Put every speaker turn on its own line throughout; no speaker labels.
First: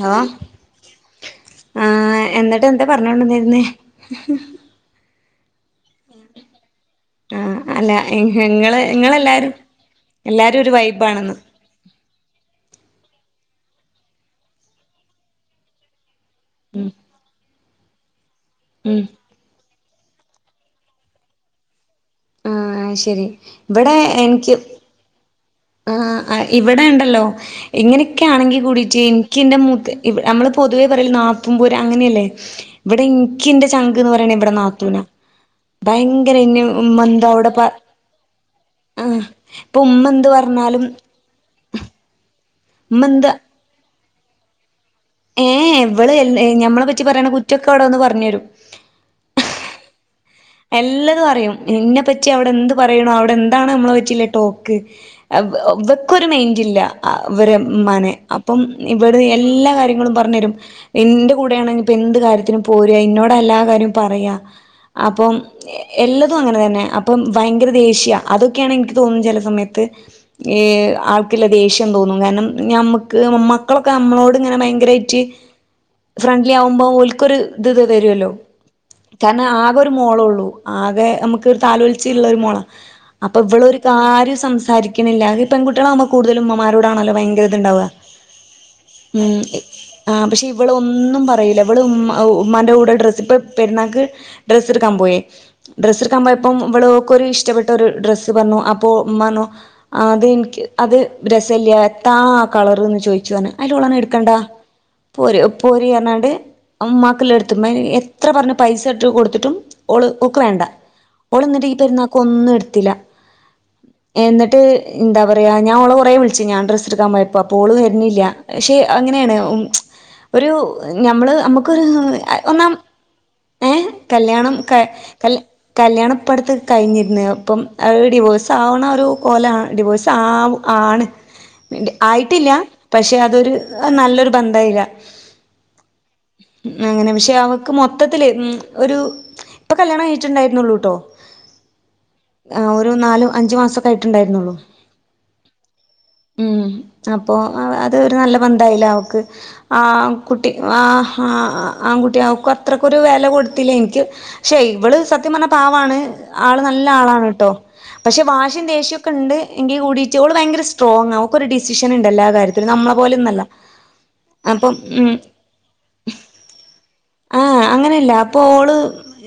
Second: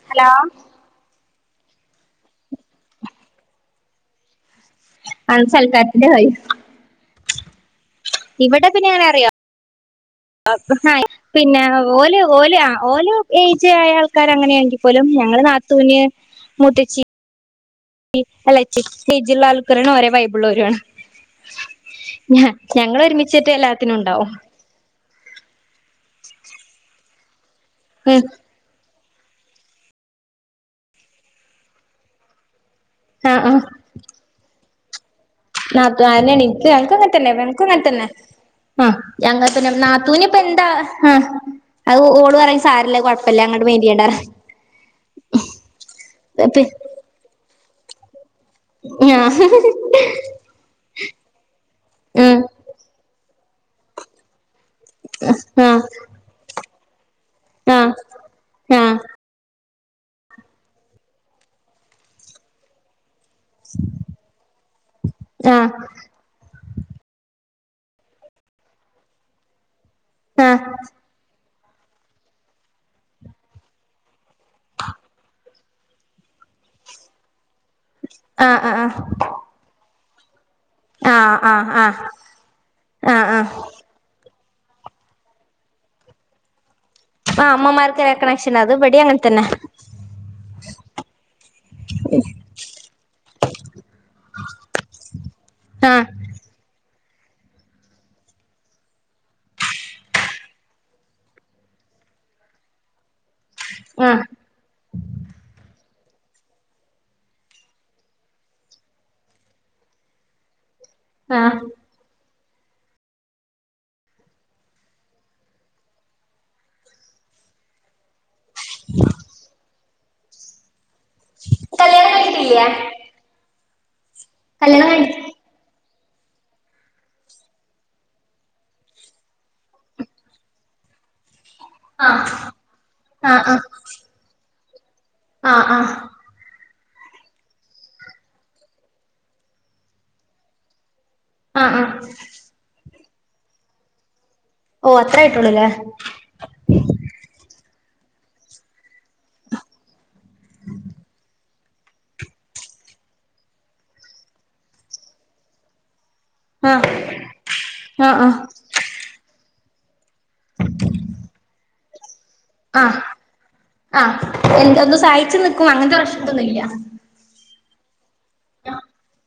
Hello അഹ് എന്നിട്ട് എന്താ പറഞ്ഞോണ്ടന്നായിരു ന്ന
[unintelligible] സൽക്കാരത്തിനുപോയി
ആഹ് അല്ല
ഇവിടെ
നിങ്ങള്
പിന്നെ എങ്ങനെ അറിയോ
നിങ്ങെല്ലാരും
[unintelligible] പിന്നെ ഓല ഓലയാ അഹ് ഓരോ ഏജ് ആയ ആൾക്കർ അങ്ങനെയാണെങ്കിൽ പോലും ഞങ്ങള് നാത്തൂന് മുത്തച്ചി എളേച്ചി
ഉം
ഏജ് ഉള്ള ആൾ കാറും ആണ് ഒരേ ബൈബിൾോരാണ് ഞ
ആ
ഞങ്ങ
ശരി
ഒരുമിച്ചിട്ട് എല്ലാത്തിനും ഉണ്ടാവോ
ആ് ഇവിടെ ഉണ്ടല്ലോ
ഉം
എങ്ങനെയൊക്കെയാണെങ്കിൽ കൂടിയിറ്റ് ഇന്റെത്ത് നമ്മള് പൊതുവേ പറയല്ല നാത്തൂൻ പോര് അങ്ങനെയല്ലേ ഇവിടെ
ആ ആ
ഇന്റെ [unintelligible] [unintelligible] പറയ ഇവിടെ നാത്തൂന
നാത്ത
എന്താ അവിടെ പ
[unintelligible] [unintelligible] തന്നെ
ആ
ആഹ്
ഇപ്പൊ ഉമ്മ
നാത്തൂൻ
എന്ത്
[unintelligible] എന്താ
പറഞ്ഞാലും
ഉം അത് ഓള് പറി സാരല്ലേ
ഉമ്മ എന്താ
കുഴപ്പല്ലേ അങ്ങോട്ട് മേന്ണ്ടണ്ടറ
ഏയ് വള് ഞമ്മളെ പറ്റി പറയണ കുറ്റൊക്കെ അവിടെ ഒന്ന് പറഞ് തരും
ഞ
എല്ലത് അറയും എന്നെപ്പറ്റി
ഉം
അവിടെ എന്ത് പറയണ അവിടെ എന്താണ് നമ്മളെ പറ്റിലെ ടോപ്പ്
ആ
[unintelligible] വെക്ക ഒരു മെയിന്റ്ല്ല അവരെ
ആ
മനെ അപ്പം ഇവിടെ എല്ലാ കാര്യങ്ങളും പറഞ്ഞു തരും എന്റെ കൂടെയാണ് ഇപ്പോ എന്ത് കാര്യത്തിനും പോരയാ ഇന്നോട് എല്ലാ കാര്യം പറയാ അപ്പം
ആ ആ
എല്ലതും അങ്ങനെ തന്നെ അപ്പം ഭയങ്കര ദേഷ്യ അതൊക്കെയാണ് എനിക്ക് തോന്നുന്നത് ചില സമയത്ത്
ആ
ഏയ് ആ ദേഷ്യം തോന്നും കാരണം ഞമ്മുക്ക് മമ്മക്കളൊക്കെ നമ്മളോട് ഇങ്ങനെ ഭയങ്കരമായിട്ട് ഫ്രണ്ട്ലിയാവുമ്പോ ഒല്ക്കോരു ഇത് ത് തരുഅല്ലോ
ആഹ് ആഹ്
കാരണം ആകോരു മോളോള്ളൂ ആകെ
ആഹ്
അമ്മക്കൊര്
ആഹ് ആഹ്
താലോൽച്ച്ള്ളൊരു മോള
ആഹ്
അപ്പൊ
ആഹ്
ഇവളോര് കാര്യോം സംസാരിക്ക്ണില്ല ഈ പെൺകുട്യളാവുമ്പോ കൂടുതല് ഉമ്മമാരോടാണല്ലോ ഭയങ്കര
ആഹ്
ഇത്ണ്ടാവുക
അമ്മമാർക്ക കണക്ഷന അത് ഇവടിം അങ്ങൻതന്നെ
ആഹ് പക്ഷെ ഇവളൊന്നും പറയില്ല ഇവള് ഉമ്മ ഉമ്മാന്റെ കൂടെ ഡ്രസ് ഇപ്പ പെരുന്നാക്ക് ഡ്രസ്സ്ട്ക്കാൻ പോയി
ആഹ്
ഡ്രസ്സ്ട്ക്കാൻ പോയ പ്പം ഇവള് ഓക്കോരു ഇഷ്ടപ്പെട്ടോരു ഡ്രസ്സ് പറ്ന്നു അപ്പോ ഉമ്മറ്ഞ്ഞു അത് ഇൻക്കി അത് രസല്യ എത്താ കളർന്ന് ചോഴിച്ചുഅറിഞ്ഞ് അയിലോളറിഞ്ഞ്
ആഹ്
എടുക്കണ്ടാ പോര് പോരീഅറിഞ്ഞാണ്ട് ഉമ്മാക്ക്ല്ലേട്ത്ത് ഉമ്മെയെത്രപറഞ്ഞ് പൈസ ഇട്ട് കൊടുത്ത് ട്ടും ഓൾ ഓക്ക് വേണ്ട
ആഹ്
ഓള്ന്നിട്ട് ഈ പെരുന്നാക്കോന്നും എടുത്തില്ല എന്നിട്ട് എന്താ പറയ ഞാൻ ഓളെ കോറേ വിളിച്ച് ഞാൻ ഡ്രസ്സ്ട്ക്കാൻ പോയപ്പോ അപ്പോ ഓൾ വരുന്നില്ല ക്ഷെ അങ്ങനെണ് ഉം ഒരു ഞമ്മള് അമ്മക്കൊര്
കല്യാണം
ഒന്നാ
കഴിഞ്ഞിട്ടില്ലേ
ഏഹ് കല്യാണം ക കല് കല്യാണം ഇപ്പട്ത്ത് കഴിഞ്ഞിര്ന്ന് അത്പ്പം അത് ഡിവോഴ്സാവ്ണൊരു കോലം ആണ് ഡിവോഴ്സാ ആണ്
ആഹ്
ആയിട്ടില്ല പക്ഷെ
ആഹ്
അതൊരു
ആഹ്
നല്ലൊരു ബദ്ധായില
ആഹ് ആഹ്
അങ്ങനെ പക്ഷെ അവക്ക് മൊത്തത്തിൽ ഉം ഒരു ഇപ്പകല്യാണം കഴിഞ്ഞിട്ടുണ്ടായിരുന്നുള്ളൂട്ടോ
ആഹ് ആഹ്
ആഹ് ഒരു നാലു അഞ്ച് മാസൊക്കായിട്ട്ണ്ടായിരുന്നുള്ളൂ
ഓ അത്രായിട്ടുള്ളൂല്ലേ
ഉം അപ്പോ അത് ഒരു നല്ല ബന്ധായില്ല അവക്ക് ആഹ് കുട്ടി ആഹാ ആൺകുട്ടി അവക്കു അത്രക്കൊരു വെല കൊടു ത്തില്ല ഇനിക്ക് പക്ഷെ ഇവള് സത്യം പറഞ്ഞ പാവാണ് ആൾ
ആഹ്
നല്ലാ ആളാണ് ട്ടോ
ആഹ്
പക്ഷെ
ആഹ്
വാശി വാശിം ദേഷ്യൊക്കെണ്ട് എങ്കി കൂടിയിറ്റ് ഓള് ഭയങ്കര സ്ട്രോങ്ങാ ഓക്കൊരു ഡിസിഷന്ണ്ട് എല്ലാ കാര്യ
ആഹ് ആഹ്
അപ്പം
എന്ത് എന്തും
ഉം
സഹായിച്ച് നിക്കും അങ്ങൻത്തെ പ്രശ് ഇതോന്നുല്യ
ആഹ് അങ്ങനെയല്ല അപ്പൊള്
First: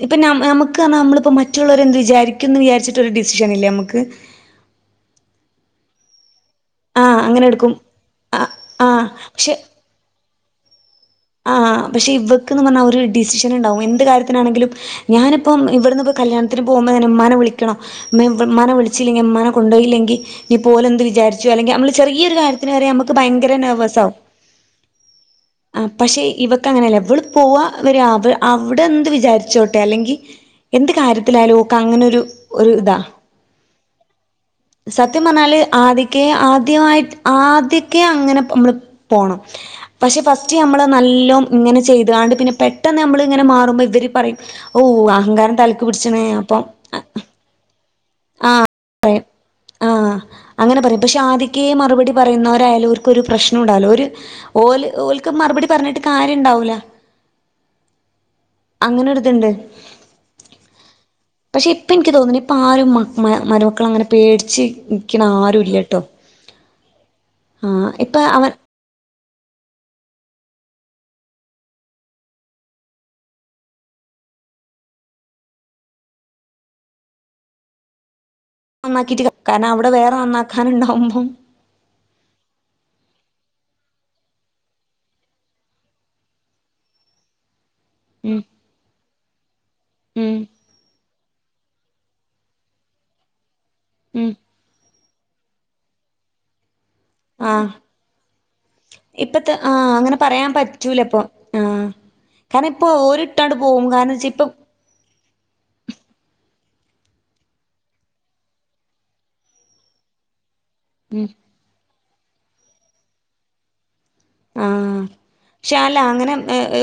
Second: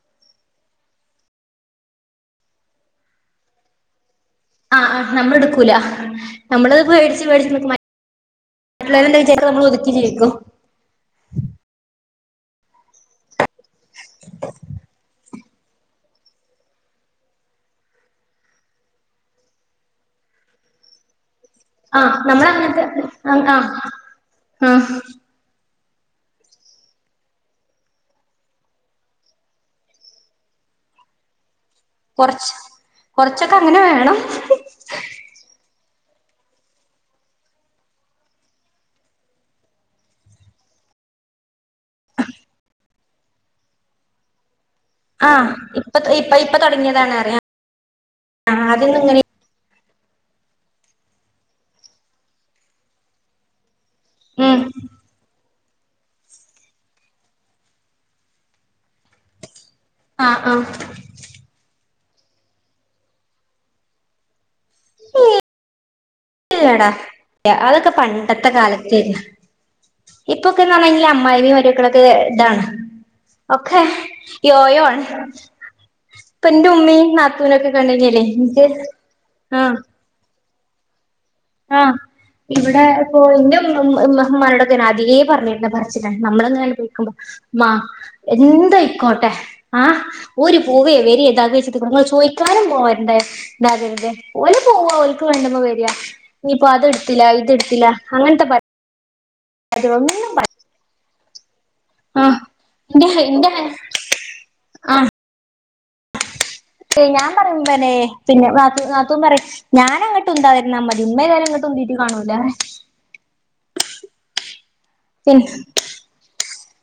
ഇപ്പം ന നമുക്ക് പറഞ്ഞാ നമ്മളിപ്പം മറ്റുള്ളൊരെന്ത് വിചാരിക്കുംന്ന് വിഴാരിച്ചിട്ടൊരു ഡിസിഷന്ല്ലേമ്മക്ക്
ആഹ് ആഹ് നമ്മള്ട്ക്കൂല നമ്മള്
ആഹ്
പേടിച്ച്
അങ്ങനെ
പേടിച്ച് നിക്കും
എടുക്കും ആഹ് ആഹ്
മറ്റുള്ളവരെന്താവിചാരിക്കാ
പക്ഷെ
നമ്മളോതുക്കി ജീവിക്കും
ആഹ് പക്ഷെ ഇവക്ക്ന്ന് പറഞ്ഞാ ഒരു ഡിസിഷന്ണ്ടാവും എന്ത് കാര്യത്തിനാണെങ്കിലും ഞാനിപ്പം ഇവിട്ന്ന്പ്പോ കല്യാണത്തിന് പോവുമ്പോതന്നെ ഉമ്മാനെ വിളിക്കണോ മ്മയും മ്മാനെ വിളിച്ചില്ലെങ്കി മ്മാനെ കൊണ്ടോയില്ലെങ്കി ഇനി പോലെന്ത് വിചാരി ച്ചും അല്ലെങ്കി അമ്മള്
ആഹ്
ചെറിയൊരു കാര്യത്തിന്
നമ്മളങ്ങനത്തെ
വരെ നമ്മക്ക്
ആഹ്
ഭയങ്കര
ആഹ്
നേർവസാവും
ആഹ്
ആഹ് പക്ഷെ ഇവക്കങ്ങനെയല്ല ഇവള് പോവാ വരാ അവ അവിടെന്ത് വിചാരിച്ചോട്ടെ അല്ലെങ്കി എന്ത് കാര്യത്തിലായാലും ഓക്കങ്ങനെരു
കൊറച്ച്
ഒരു ഇതാ
കൊറച്ചൊക്കെ അങ്ങനെ വേണം
സത്യം പറഞ്ഞാല് ആദ്യക്കെ ആദ്യമായി ആദ്യക്കെ അങ്ങനെ നമ്മള് പോണം പക്ഷെ ഫസ് റ്റ് നമ്മള് നല്ലോം ഇങ്ങനെ ചെയ്താണ്ട് പിന്നെ പെട്ടന്നമ്മൾ ഇങ്ങനെ മാറുമ്പോ ഇവര് പറയും ഓ
ആഹ്
അഹങ്കാരം തലക്ക്
ഇപ്പ
പിടിച്ചണ്
ഇപ്പ ഇപ്പ
അപ്പം
തൊടങ്ങിയതാണ് അറിയാം
ആഹ്
ആദ്യൊന്നും ഇങ്ങനെ
പറയും ആഹ് അങ്ങനെ പറയും പക്ഷെ ആദ്യക്കേ മറുപടി പറയുന്നോരായാലും ഓര്ക്കൊരു പ്രശ്നുംണ്ടാവൂല ഓര്
ഉം
ഓല് ഓൽ ക്ക് മറുപടി പറഞ്ഞിട്ട് കാര്യണ്ടാവൂല അങ്ങനൊര്തിണ്ട്
ആഹ് ആഹ്
പക്ഷെ ഇപ്പന്ക്ക് തോന്ണ് ഇപ്പാരുംമ മ മരുമക്കളങ്ങനെ പേടിച്ച് ഇരിക്ക്ണാരും ഇല്യട്ടോ
ഇല്ലടാ അതൊക്കെ പണ്ടത്തെ
അവൻ
കാലത്തെ ഇപ്പൊക്കെന്ന് പറഞാൽ അമ്മായിമ്മയും മരുമക്കളൊക്കെ ഇതാണ് ഒക്കെ യോയോ ആണ് ഇപ്പൊ എന്റെ ഉമ്മയും നാത്തൂനൊക്കെ കണ്ടെങ്കിൽ
നന്നാക്കിട്ട് കാരണം അവിടെ വേറെ നന്നാക്കാനുണ്ടാവുമ്പോ
ആഹ് ഇവ്ടെ ഇപ്പോ ഇന്റെ ഇമ്മമ് ഇമ്മ ഇമ്മാനോടൊക്കെ ഞാനെ ആദ്യേ പറഞ്ഞിര്ന്ന പറച്ചിലാണ് ന്നമ്മള് ഇങ്ങനെ അനുഭവിക്കുമ്പോ മ
ഉം
എന്തയിക്കോട്ടെ ആഹ്
ഉം
ഓര് പൂവയേ വരിയോ എന്താന്ന് വച്ചിട്ട് നിങ്ങൾ ചോദിക്കാനും പോവാണ്ട എന്താരുത്
ഉം
ഓല് പോവാ ഓൽക്ക് വേണ്ടുമ്മ വെരാ ഇഞ്ഞിപ്പോ അത്ട്ത്തില
ആഹ്
ഇത്ട്ത്തില അങ്ങൻത്തെ പർ
ഇപ്പത്തെ ആഹ് അങ്ങനെ പറയാൻ പറ്റൂലിപ്പൊ ആഹ്
ആഹ്
കാരണം ഇപ്പൊ
എന്റെ എന്റെ
ഒരിട്ടാണ്ട് പോവും കാരണം വെച്ചാ ഇപ്പം
ആഹ് ദ് ഞാൻ പറയുമ്പന്നെ പിന്നെ ന്നാത്തൂ ന്നാത്തൂൻ പറിം ഞാന അങ്ങട്ട് ഉന്താതിര്ന്നാ മതി ഉമ്മ എതായാലും ഇങ്ങട്ട്. ഉന്തീറ്റ് കാണൂല പറയും
ആഹ് പക്ഷെ അല്ല അങ്ങനെ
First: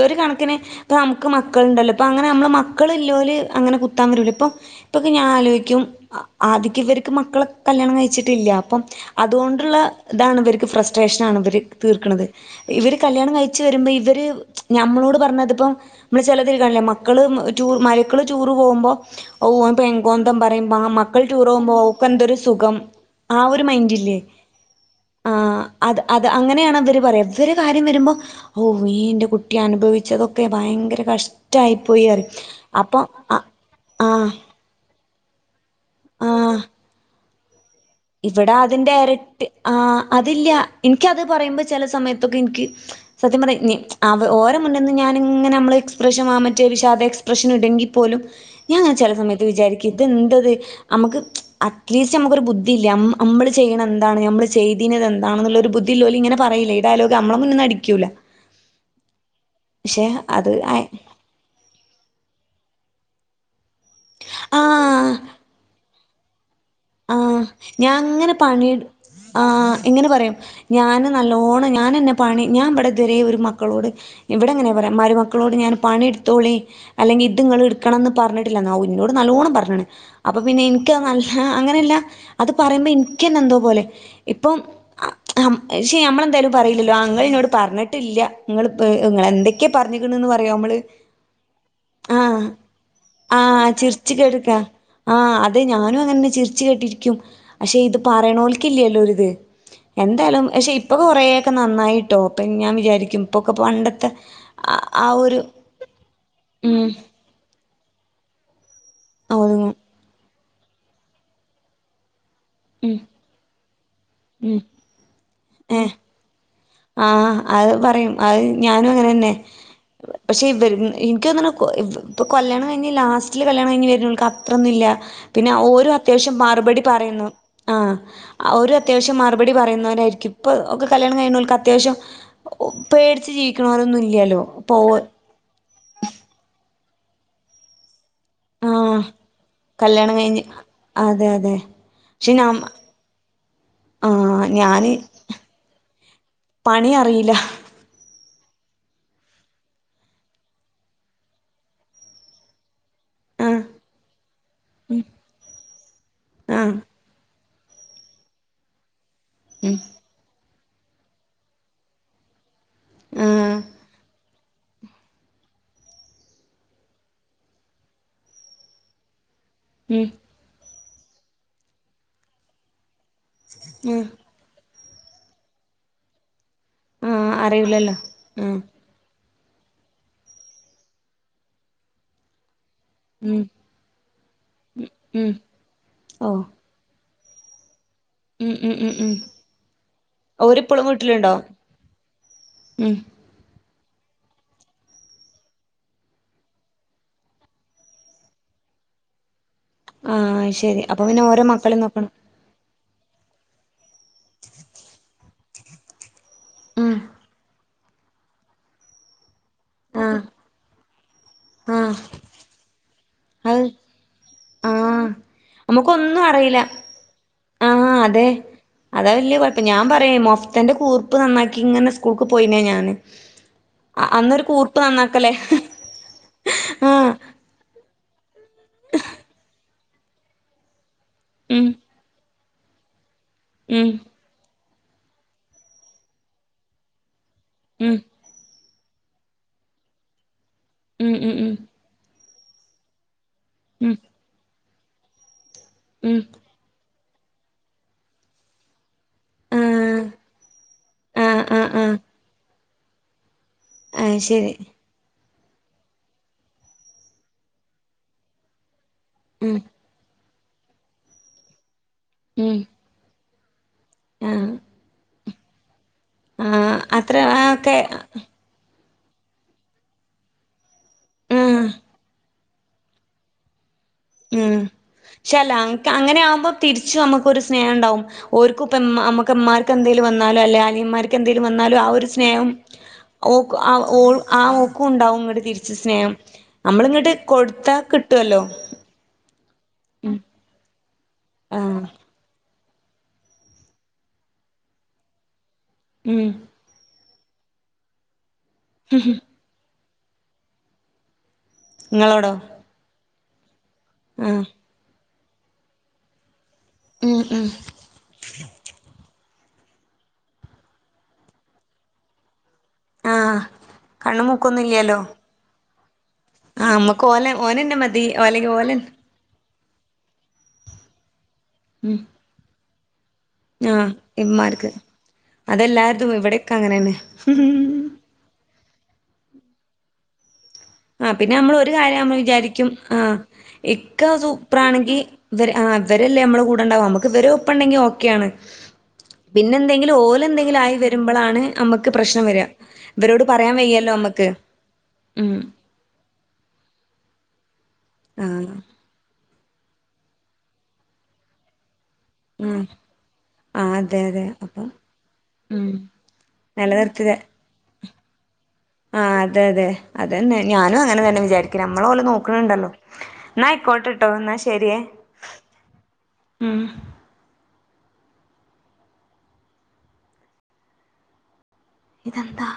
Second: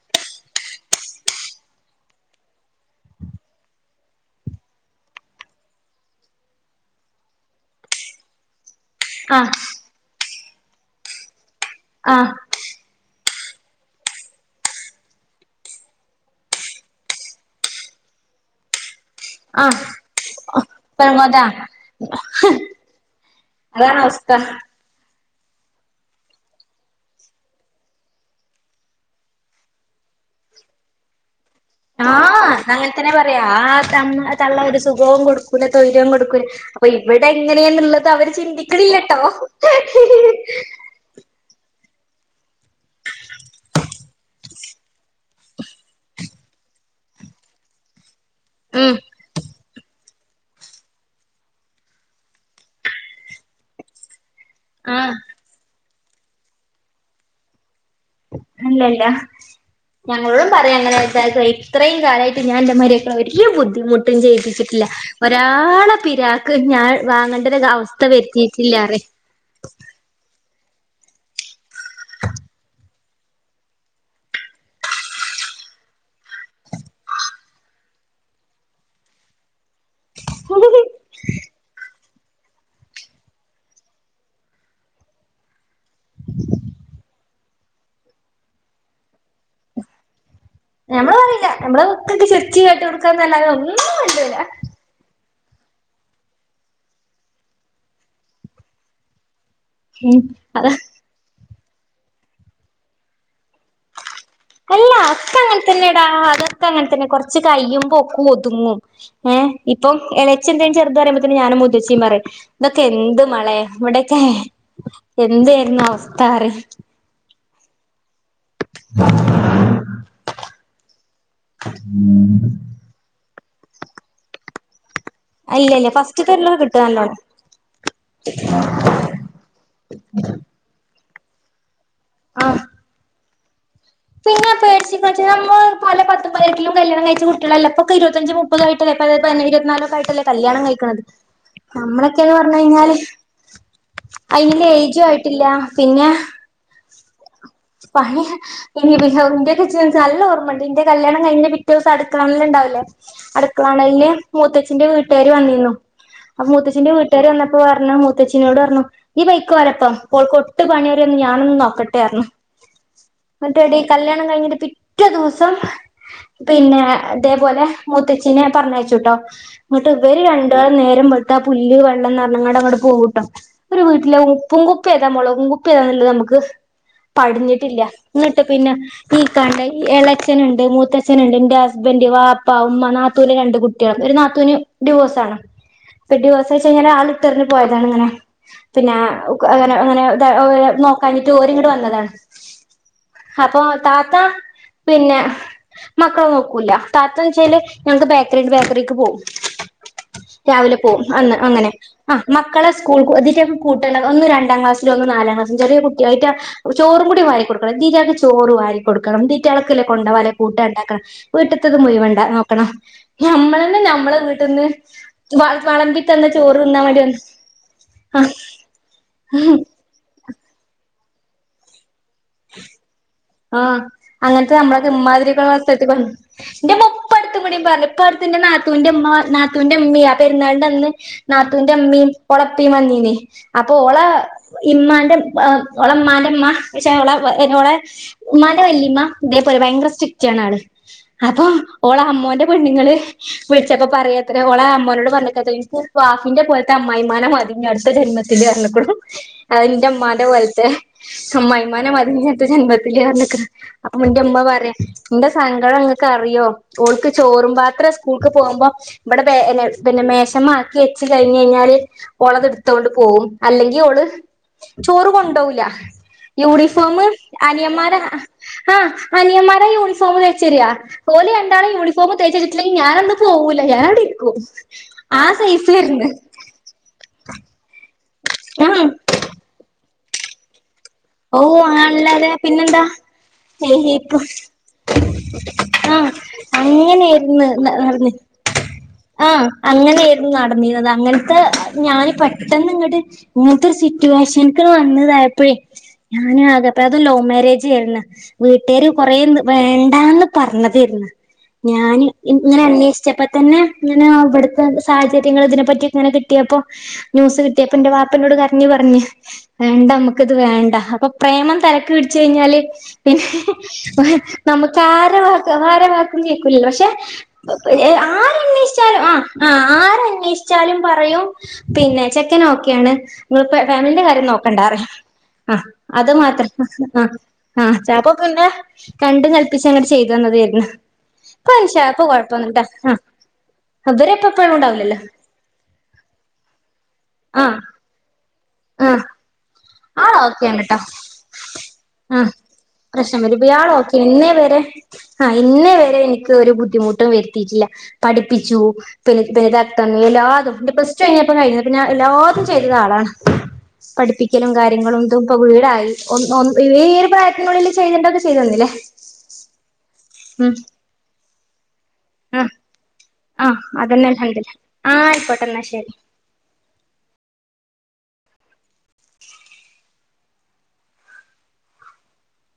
ഒരു കണക്കിന് ഇപ്പ അമക്ക് മക്കള്ണ്ടല്ലോ ഇപ്പൊ അങ്ങനെ ന്നമ്മള് മക്കള് ഇല്ലോല് അങ്ങനെ കുത്താൻ വരൂല ഇപ്പൊ. ഇപ്പൊക്കെ ഞാൻ ആലോയ്ക്കും ആദ്യോക്കെ ഇവര്ക്ക് മക്കളോക് കല്യാണം കഴിച്ചിട്ടില്ല അപ്പം.
ആഹ്
അതോണ്ടുള്ള ഇതാണ് ഇവർക്ക് ഫ്രസ്ട്രേഷനാണ് ഇവര് തീർക്ക്ണത്.
ആഹ്
ഇവര് കല്യാണം കഴിച്ച് വരുമ്പോ ഇവര് ഞമ്മളോട് പറഞ്ഞതിപ്പം നമ്മൾ ചെല്തെക്കെ മക്കള് റ്റൂർ മര്യക്കള് റ്റൂറ് പോവുമ്പോ. ഓഹ് ഓൻ
ആഹ്
പെൻങ്കോന്തൻ പറയുമ്പ ആഹ് മക്കൾ
പെറുങ്ങോത്ത
ടൂറോവുമ്പോ ഓൾക്ക് എന്തൊരു സുഖം ആഹ് ഒരു
അതാണ്
മൈൻഡില്ലേ
അവസ്ഥ
ആഹ് അത് അത് അങ്ങനെയാണ് അവര് പറയാ മറ്റൊരു കാര്യം വരുമ്പോ ഓ മേ ഇന്റെ കുട്ടി അനുഭവിച്ചതൊക്കെ ഭയങ്കര കഷ്
ആഹ് അങ്ങൻ തന്നെ പറയാ ആ
ആഹ്
തള്ള തള്ള ഒരു സു സുഖവും കൊടുക്കൂല ത്വയ്ര്യവും കൊടുക്കൂല
ആഹ്
അപ്പൊ ഇവിടെ ഇങ്ങനെയന്നുള്ളത് ത അവര്
ഇവിടെ അതിന്റെ
ചിന്തിക്ക്ണില്ലട്ടോ.
ഇൻക്ക്ത് പറയുമ്പോ ചെല സമയത്തൊക്കെ ഇൻക്ക്. സത്യം പറഞ്ഞ നി അവ ഓര മുന്ന്ന്ന് ഞാനിങ്ങനെ നമ്മള് എക്സ്പ്രഷൻ വാൻ മറ്റേ ഷാദ എക്സ്പ്രഷൻ ഇടങ്കി പോലും ഞാങ്ങനെ ചെല സമയത്ത് വിചാരിക്കും ഇത് എന്താത് നമുക്ക് അറ്റ്ലീസ്റ്റ് ഞമ്മക്കൊരു ബുദ്ധി മ്മള് ചെയ്യണ എന്താണ് നമ്മള് ചെയ്തീനത്
ആഹ്
എന്താണെന്നുള്ള ഒരു ബു ദില്ലോലിങ്ങനെ പറയില്ലേ ഈ ഡയലോഗ് അമ്മള മുന്നിന്ന് അടിക്ക്യൂലാ
ഇല്ലല്ല ഞങ്ങളോടും
അത്
പറയ അങ്ങനെ. താത്ത ഇത്രയും കാലായ്റ്റ് ഞാൻ ഇജ്ജെ മരുമക്കളെ ഒര് ബുദ്ധിമുട്ടും ചെയ്യിപ്പിച്ചിട്ടില്ല.
ആ
ഒരാളെ പിരാക്ക് ഞാൻ
ആഹ്
വാങ്ങേണ്ട ഒര്
ഞാൻ
അവസ്ഥ
അങ്ങനെ പണി
വരുത്തിയിട്ടില്ല പറെയ്
ആഹ് ഇങ്ങനെ പറയും ഞാൻ നല്ലോണം ഞാനെന്നെ പണി ഞാൻ ഇപടെതുവരെ ഒരു മക്കളോട് ഇവിടെങ്ങനെ പറയാ മരുമക്കളോട് ഞാൻ പണിട്ത്തോളി അല്ലെങ്കി ഇത്ങ്ങള് ഇട്ക്കണംന്ന് പറഞ്ഞിട്ടില്ലന്ന് ആവു ഇന്നോട് നല്ലോണ്ണം പർഞ്ഞിക്ക്ണ് അപ്പൊ പിന്നെ ഇൻക്ക് അത് നല്ല എല്ലാ അത് പറയ്മ്പോ ഇൻക്കെന്നെ എന്തോ പോലെ ഇപ്പം ആ അം ശെ ന്നമ്മളെന്തായാലും പറയില്ലല്ലോ ആഹ് ഇങ്ങൾ ഇന്നോട് പർഞ്ഞിട്ടില്ല ഇങ്ങള് പേ ഇങ്ങള് എന്തേ ക്കെ പർഞ്ഞ്ക്ക്‌ണ്ന്ന് പറയോ അമ്മള്
ഞമ്മള് പറയില്ല നമ്മള് മക്കൾക്ക്
ആഹ്
ചിരിച്ച് കാട്ടി കൊടുക്കാന്നല്ലാതെ
ആഹ്
ഒന്നും
ചിർച്ച്
മിണ്ടൂല
കേട്ട്ക്ക. ആഹ് അതെ ഞാനും അങ്ങനെ തന്നെ ചിരിച്ച് കേട്ടിരിക്കും. പക്ഷെ ഇത് പറയണോൽക്ക് ഇല്ലല്ലോ ഒരിത്
ഉം
എന്തായാലും പഷെ
അതാ
ഇപ്പൊ കൊറെയോക്കെ ന്നന്നായിട്ടോ അപ്പൊ ഞാൻ വിചാരിക്കും ഇപ്പൊക്കെ പണ്ടത്തെ ആ
അല്ല
ആ
ഒക്കെ
ഒരു
അങ്ങൻ തന്നെടാ അതൊക്കെ
ഉം
അങ്ങൻതന്നെ കൊർച്ച് കയിമ്പൊ ഒക്കെ ഒതുങ്ങും. ഏഹ്
ഒതുങ്ങും
ഇപ്പൊം എളച്ചി എന്തേം ചെറുത് പറയുമ്പത്തന്നെ ഞാനും മൂത്തച്ചിം പറയും ഇതൊക്കെ എന്ത് മാളെ ഇവടെക്കെ എന്തെര്ന്നു
ഏഹ്
അവസ്ഥ അറിയോ?
ആഹ് അത് പറയും അത് ഞാനും അങ്ങനെ തന്നെ പക്ഷെ ഇൻക്ക് തോന്നണു ഇപ്പൾ കല്യാണം കഴിഞ്ഞ് ലാസ്റ്റില് കല്യാണം കഴിഞ്ഞ് വരന്നോൽക്ക് അത്രൊന്നും ഇല്ല പിന്നെ
ഇല്ലല്ല
ഓരു അത്യാവശ്യം
ഫസ്റ്റ്ത്തെല്ലാം കിട്ടും
മറുപടി
നല്ലോണം
പറയുന്നു ആ ഓരു അത്യാവശ്യം മറുപ പടി പറയുന്നവരായിരിക്കും ഇപ്പൊ ഒക്കെ കല്യാണം കഴിണോൽക്ക് അത്യാവശ്യം
ആഹ്
പേടിച്ച് ജീവിക്ക്ണോരൊന്നും
പിന്നെ പേടിച്ചിക്കച്ച് നമ്മള് പല പത്ത് പതിനെട്ടിലും കല്യാണം കഴിച്ച കുട്ടികളല്ല ഇപ്പോക്കെ ഇരുപത്തഞ്ച് മു പ്പത് ആയിട്ടല്ലേ
ആഹ്
പലരും അതന്നെ ഇരുപത്തിനാലൊക്കെ ആയിട്ടല്ലേ കല്യാണം കഴിക്കണത്
അതെ അതെ
ഉം
പക്ഷെ
നമ്മളൊക്കെന്ന്
ഞാ
പറഞ്ഞ് കഴിഞ്ഞാല്
ആഹ്
അയിനുള്ള
ഞാന്
ഏജും ആയിട്ടില്ല പിന്നെ
പണി അറിയില്ല
പണി അഹ് ഇനിപ്പി ഹൗ ഇൻ്റെ കിച്ചനിച്ച് നല്ല ഓർമ്മണ്ട് ഇൻ്റെ കല്യാണം കഴിഞ്ഞ് പിറ്റേ ഊസം അടുക്കളാണലുണ്ടാവില്ലേ
ആഹ്
അടുക്കളാണലിന് മൂത്തച്ഛന്റെ വീട്ടുകാര് വന്നിനു അപ്പോ
ആഹ്
മൂത്തച്ഛന്റെ വീട്ടുകാര് വന്നപ്പോ പറഞ്ഞു മൂ ത്തച്ചിനോട് പറഞ്ഞു ഇയ്യ് പൊയ്ക്കോ
ഉം
ഓലൊപ്പം ഓൾകൊട്ട് പണിയറിയോന്ന് ഞാനൊന്നു നോക്കട്ടെറഞ്ഞു
ആഹ്
ന്ന്ട്ടെടി കല്യാണം കഴിഞ്ഞിന്റെ പിറ്റേ ദൂസം പിന്നെ ഇതേപോലെ മൂത്തച്ചീനെ പറഞ്ഞയച്ചൂട്ടോ ഇന്നിട്ട്
ഉം
ഇവര് രണ്ടാളും നേരം വെളുത്ത പുല്ല് വെള്ളം ന്നറഞ്ഞങ്ങടങ്ങട് പോവും ട്ടോ ന്നിട്ട്
ഉം
വീട്ടിലെ ഊ പ്പുംകുപ്പി ഏതാ മൊളകും കുപ്പി ഏതാന്ന്ള്ളത് നമ്മുക്ക്
ആഹ്
പഠിഞ്ഞിട്ടില്ല
അറിയൂലല്ലോ
ഇന്നിട്ട്
ആഹ്
പിന്നെ ഈ കണ്ട ഈ എളച്ഛൻ ഇണ്ട് മൂത്തച്ഛനുണ്ട് ന്റെ ഹസ്ബൻഡ് വാപ്പ ഉമ്മ നാ ത്തൂന്
ഉം
രണ്ട് കുട്ട്യാള് ഒരു നാത്തൂന്
ഉം
ഡിവോഴ്സാണ് ഇപ്പ
ഓഹ്
ഡിവോഴ്‌സ് ച്ച് ആളിട്ടെറിഞ്ഞ് പോയതാണ് ഇങ്ങനെ
ഉം ഉം ഉം
പിന്നെ അ
ഉം
ഉക്ക് അങ്ങനെ അങ്ങനെ ത് ഓര്
ഓരിപ്പളും
നോക്കാഞ്ഞിട്ട്
വീട്ടിലുണ്ടോ
ഓര് ഇങ്ങട് വന്നതാണ്
ഉം
അപ്പൊ താത്ത പിന്നെ മക്കളെ നോക്കൂല താത്തന്ന്ച്ചാല് ഞങ്ങക്ക് ബേക്കറിണ്ട് ബേക്കറിക്ക് പോവും
ആഹ്
രാവിലെ
ശരി അപ്പൊ
പോവും
പിന്നെ
അന്ന്
ഓരോ
അങ്ങനെ
മക്കളേം നോക്കണം
ആഹ് മക്കളെ സ്‌കൂളക്ക് ഇതിൻ്റെ കൂട്ടണ്ട ഒന്ന് രണ്ടാംക്ലാസ്സിലും ഒന്ന് നാലാം ക്ലാസിലും ചെറിയ കുട്ടി അയ്റ്റ
ഉം
ചോറും കൂടി വാരി കൊടുക്കണം തീറ്റാക്ക് ചോറ് വാരി കൊടുക്കണം തീ റ്റങ്ങൾക്ക്ള്ള
ആഹ്
കൊണ്ടവാള്ള കൂട്ടാൻ ഇണ്ടാക്കണം വീട്ടിത്തത്
ആഹ്
മുഴുവൻ നോക്കണം
അത്
ഞമ്മളന്നെ ഞമ്മള വീ ട്ട്ന്ന്
ആഹ്
വെ വെളമ്പി
നമുക്കൊന്നും
തന്നാ
അറിയില്ല
ചോറുണ്ണാൻ വേണ്ടി വന്ന്
ആഹ് അതെ അതാ വല്ല്യ കൊഴപ്പം ഞാൻ പറയും മൊഫതന്റെ കൂർപ്പ് നന്നാക്കി ഇങ്ങനെ സ് കൂൾക്ക് പോയിനെ ഞാന്
ആഹ്
അന്നൊരു
അങ്ങനത്തെ
കൂർപ്പ്
നമ്മളക്കെ
നന്നാക്കലേ
ഇമാതിരിക്കള്ള സ്ഥലത്തിക്ക് വന്ന് ൻ്റെ ഉമ്മ
ആഹ്
പ്പടു ത്ത്കൂടി പറഞ്ഞ് ഇപ്പൊ അടുത്ത്ൻ്റെ നാത്തൂന്റെ ഉമ്മ വ നാത്തൂന്റെ ഉമ്മ്യ പെരുന്നാളിന്റെ അന്ന്
ഉം
നാത്തൂന്റെ ഉമ്മിം ഓള ഉപ്പിം വന്നിനിം അപ്പൊ
ഉം
ഓള ഇമ്മാന്റെ എഹ് ഓളമ്മാന്റെ ഉമ്മ റ്റഓളെ വ എഹ്
ഉം
ഉമ്മാൻ്റെ വല്ലിമ്മ ഇതേപോലെ ഭയങ്കര സ്ട്രിക്ട് ആണ് ആള്
ഉം ഉം
അപ്പൊ
ഉം
ഓള അമ്മോന്റെ പെണ്ണുങ്ങള് വിളിച്ചപ്പോ
ഉം
പറയാത്രേ ഓളെ അമ്മനോട് പറഞ്ഞ്ക്കാത്ര എനിക്ക്
ഉം
റാഫിന്റെ പോൽ ൽത്തെ അമ്മായിമ്മാനെ മതി ഞി അടുത്ത ജന്മത്തില് പറഞ്ഞുക്കുണു ആഹ് ന്റെ ഉമ്മാൻ്റെ പോലത്തെ
ആഹ്
അമ്മായി
ആഹ് ആഹ്
ത്ത ജന്മത്തില് പറഞ്ഞുക്കുണു അപ്പ
ആഹ്
ൻ്റെ ഉമ്മ
ശരി
പറയാ ന്റെ സങ്കടം ഇങ്ങക്ക് അറിയോ ഓൾക്ക് ചോറും പാത്രം സ്കൂൾക്ക് പോവുമ്പോ ഇവിടെ ബേ
ഉം
ലെ പിന്നെ മേശമ്മെ ആക്കി വെച്ച് കഴിഞ്ഞ് കഴിഞ്ഞാല് ഓളത്
ഉം
എടുത്തോണ്ട് പോവും അല്ലെങ്കിൽ ഓള്
ആഹ്
ചോറ് കൊണ്ടോവുല്ല
ആഹ്
യൂണിഫോമ്
അത്ര ആ ഒക്കെ
അനിയന്മാര് അഹ് ആഹ് അനിയന്മാരാ യൂണിഫോമ് തേച്ച്യരാ ഓല്
ഉം
രാണ്ടാളും യൂണിഫോമ് തേചെച്ചിട്ട് ല്ലെങ്കി ഞാൻ അന്ന് പോവൂല ഞാനടിരിക്കും
ഉം
ആ സൈസായിരുന്ന്
തിരിച്ചും നമ്മുക്കൊരു സ്നേഹ ണ്ടാവും. ഓര്ക്കും
ഉം
പ്പം മ്മാ അമ്മക്ക് മ്മാര്ക്കെന്തേലും വന്നാലൊ അല്ലെ അനിയന്മാര്
ഓ
ക്കെന്തേലും വന്നാലും ആ ഒരു
അങ്ങനല്ലാതെ
സ്നേഹം
പിന്നെന്താ
ഓക്ക് ആ ഓളും ആ ഓക്കും ണ്ടാവും ങ്ങട്ട് തിരിച്ച്
ആഹ്
സ്നേഹം അമ്മളിങ്ങട്ട്
അങ്ങനെയായിരുന്നു
കൊടുത്താ
നടന്ന്
കിട്ടുവല്ലോ
ആഹ് അങ്ങനെയിരുന്നു നടന്നീ നത് അങ്ങൻത്തെ
ആഹ്
ഞാനി പെ ട്ടെന്ന് ങ്ങട് ങ്ങൻ ത്തൊരു സിറ്റുവേഷൻക്ക് വന്ന്തായപ്പഴേ
ഉം
ഞാനു [unintelligible] അതും ലൗ മാരേജ് ആരുന്ന് വീട്ടുകാര് കൊറെ നിർ വരണ്ടാന്ന് പറഞ്ഞതേർന്ന് ഞാന്
നിങ്ങളോടോ
ഇങ്ങനന്വേഷിച്ചപ്പ തന്നെ ഇങ്ങനെ
ആഹ്
വടത്തെ സാഹചര്യങ്ങളിതിനെപ്പറ്റിക്കെ ങ്ങനെ കിട്ടിയപ്പോ
ഉം
ന്യൂസ്
ഉം
കിട്ട്യാ പ്പന്റെ വാപ്പന്നോട് കരഞ്ഞ് പർഞ്ഞ് വേണ്ടമ്മുക്കിത് വേണ്ട പ്പൊ പ്രേമം തലക്ക് പിടിച്ച് കഴിഞ്ഞാല്
ആഹ്
പിന്നെ
കണ്ണും മൂക്കൊന്നും ഇല്ലല്ലോ
നമുക്കാരെ വർ ത്ത ആരെ വാക്കും കേക്കൂലല്ലോ
ആഹ്
പക്ഷെ
അമ്മക്ക് ഓലെ
പ പ
ഓനന്നെ മതി ഓലെ ഓലൻ
ആരന്നേഷിച്ചാലും ആഹ്. ആഹ് ആരന്ന്വേഷിച്ചാലും പറയും പിന്നെ ചെക്കനോ ക്കെയാണ്. ങ്ങൾപ്പോ
ആഹ്
ഫാമിലിന്റെ കാര്യം
ഇമ്മാർക്ക്
നോക്കണ്ടറിയും ആഹ്
അതെല്ലാര്തും
അത് മാത്രം
ഇവിടെക്കെ അങ്ങനെന്നെ
ആഹ് ആഹ്. [unintelligible] പിന്നെ രണ്ടും കൽപ്പിച്ചങ്ങട്ട് ചെയ്തന്നതേര്ന്നു.
ആഹ് പിന്നെ അമ്മളൊരു കാര്യം അമ്മൾ വിജാരിക്കും
ആ
ആഹ് ഇക്ക
ഇവരിപ്പ എപ്പഴും
സൂപ്പ്റാണെങ്കി.
ഉണ്ടാവില്ലല്ലോ
വര് ആഹ് വരല്ലേ അമ്മളെ കൂടെ ണ്ടാവ അമ്മക്ക്
ആ
വരൊപ്പണ്ടെങ്കി ഓക്കെയാണ് പിൻ
ആളോക്കെയാണ് ട്ടോ
നമ്മക്ക് പ്രശ്നം
ആഹ്
വര
പ്രശ്നം
ഇവരോട് പറയാൻ വയ്യല്ലോ
വരുമ്പയാളോക്കെയാ
നമ്മക്ക്
ഇന്നേവരെ. ആഹ്
ഉം
ഇന്നേ വരെ എനിക്ക് ഒരു ബുദ് ദ്ധിമുട്ടും വരുത്തിറ്റില്ല.
ആഹ്
പഠിപ്പിച്ചു പിന്നെ [unintelligible] എല്ലാതും ന്റെ പ്ലസ് റ്റു കഴിഞ്ഞപ്പ കഴിഞ്ഞാ പിന്നെ എല്ലാതും
ആഹ്
ചെയ്തതാളാണ്
ആഹ് അതെ അതെ
പഠിപ്പി ലും
അപ്പം
കാര്യങ്ങളും തും പ്പൊ
ഉം
വീടായി ഒൻ ഒൻ ഇ ഈ ഒരു
നിലനിർത്തിത
പ്രായത്തിനുള്ളില് ചെയ്യണ്ടത് ചെയ്തു തന്നിലേ.
ആഹ് അതെ അതെ അതന്നെ ഞാനും അങ്ങനെ തന്നെ വിജാരിക്ക്ണ് നമ്മളെ ഓല് നോക്ക്ണ് ണ്ടല്ലോ.
ആഹ് അതെന്നെ അൽഹംദ് ആയിക്കോട്ടന്നാ ശെരി.
ഊം. ഇതെന്താ?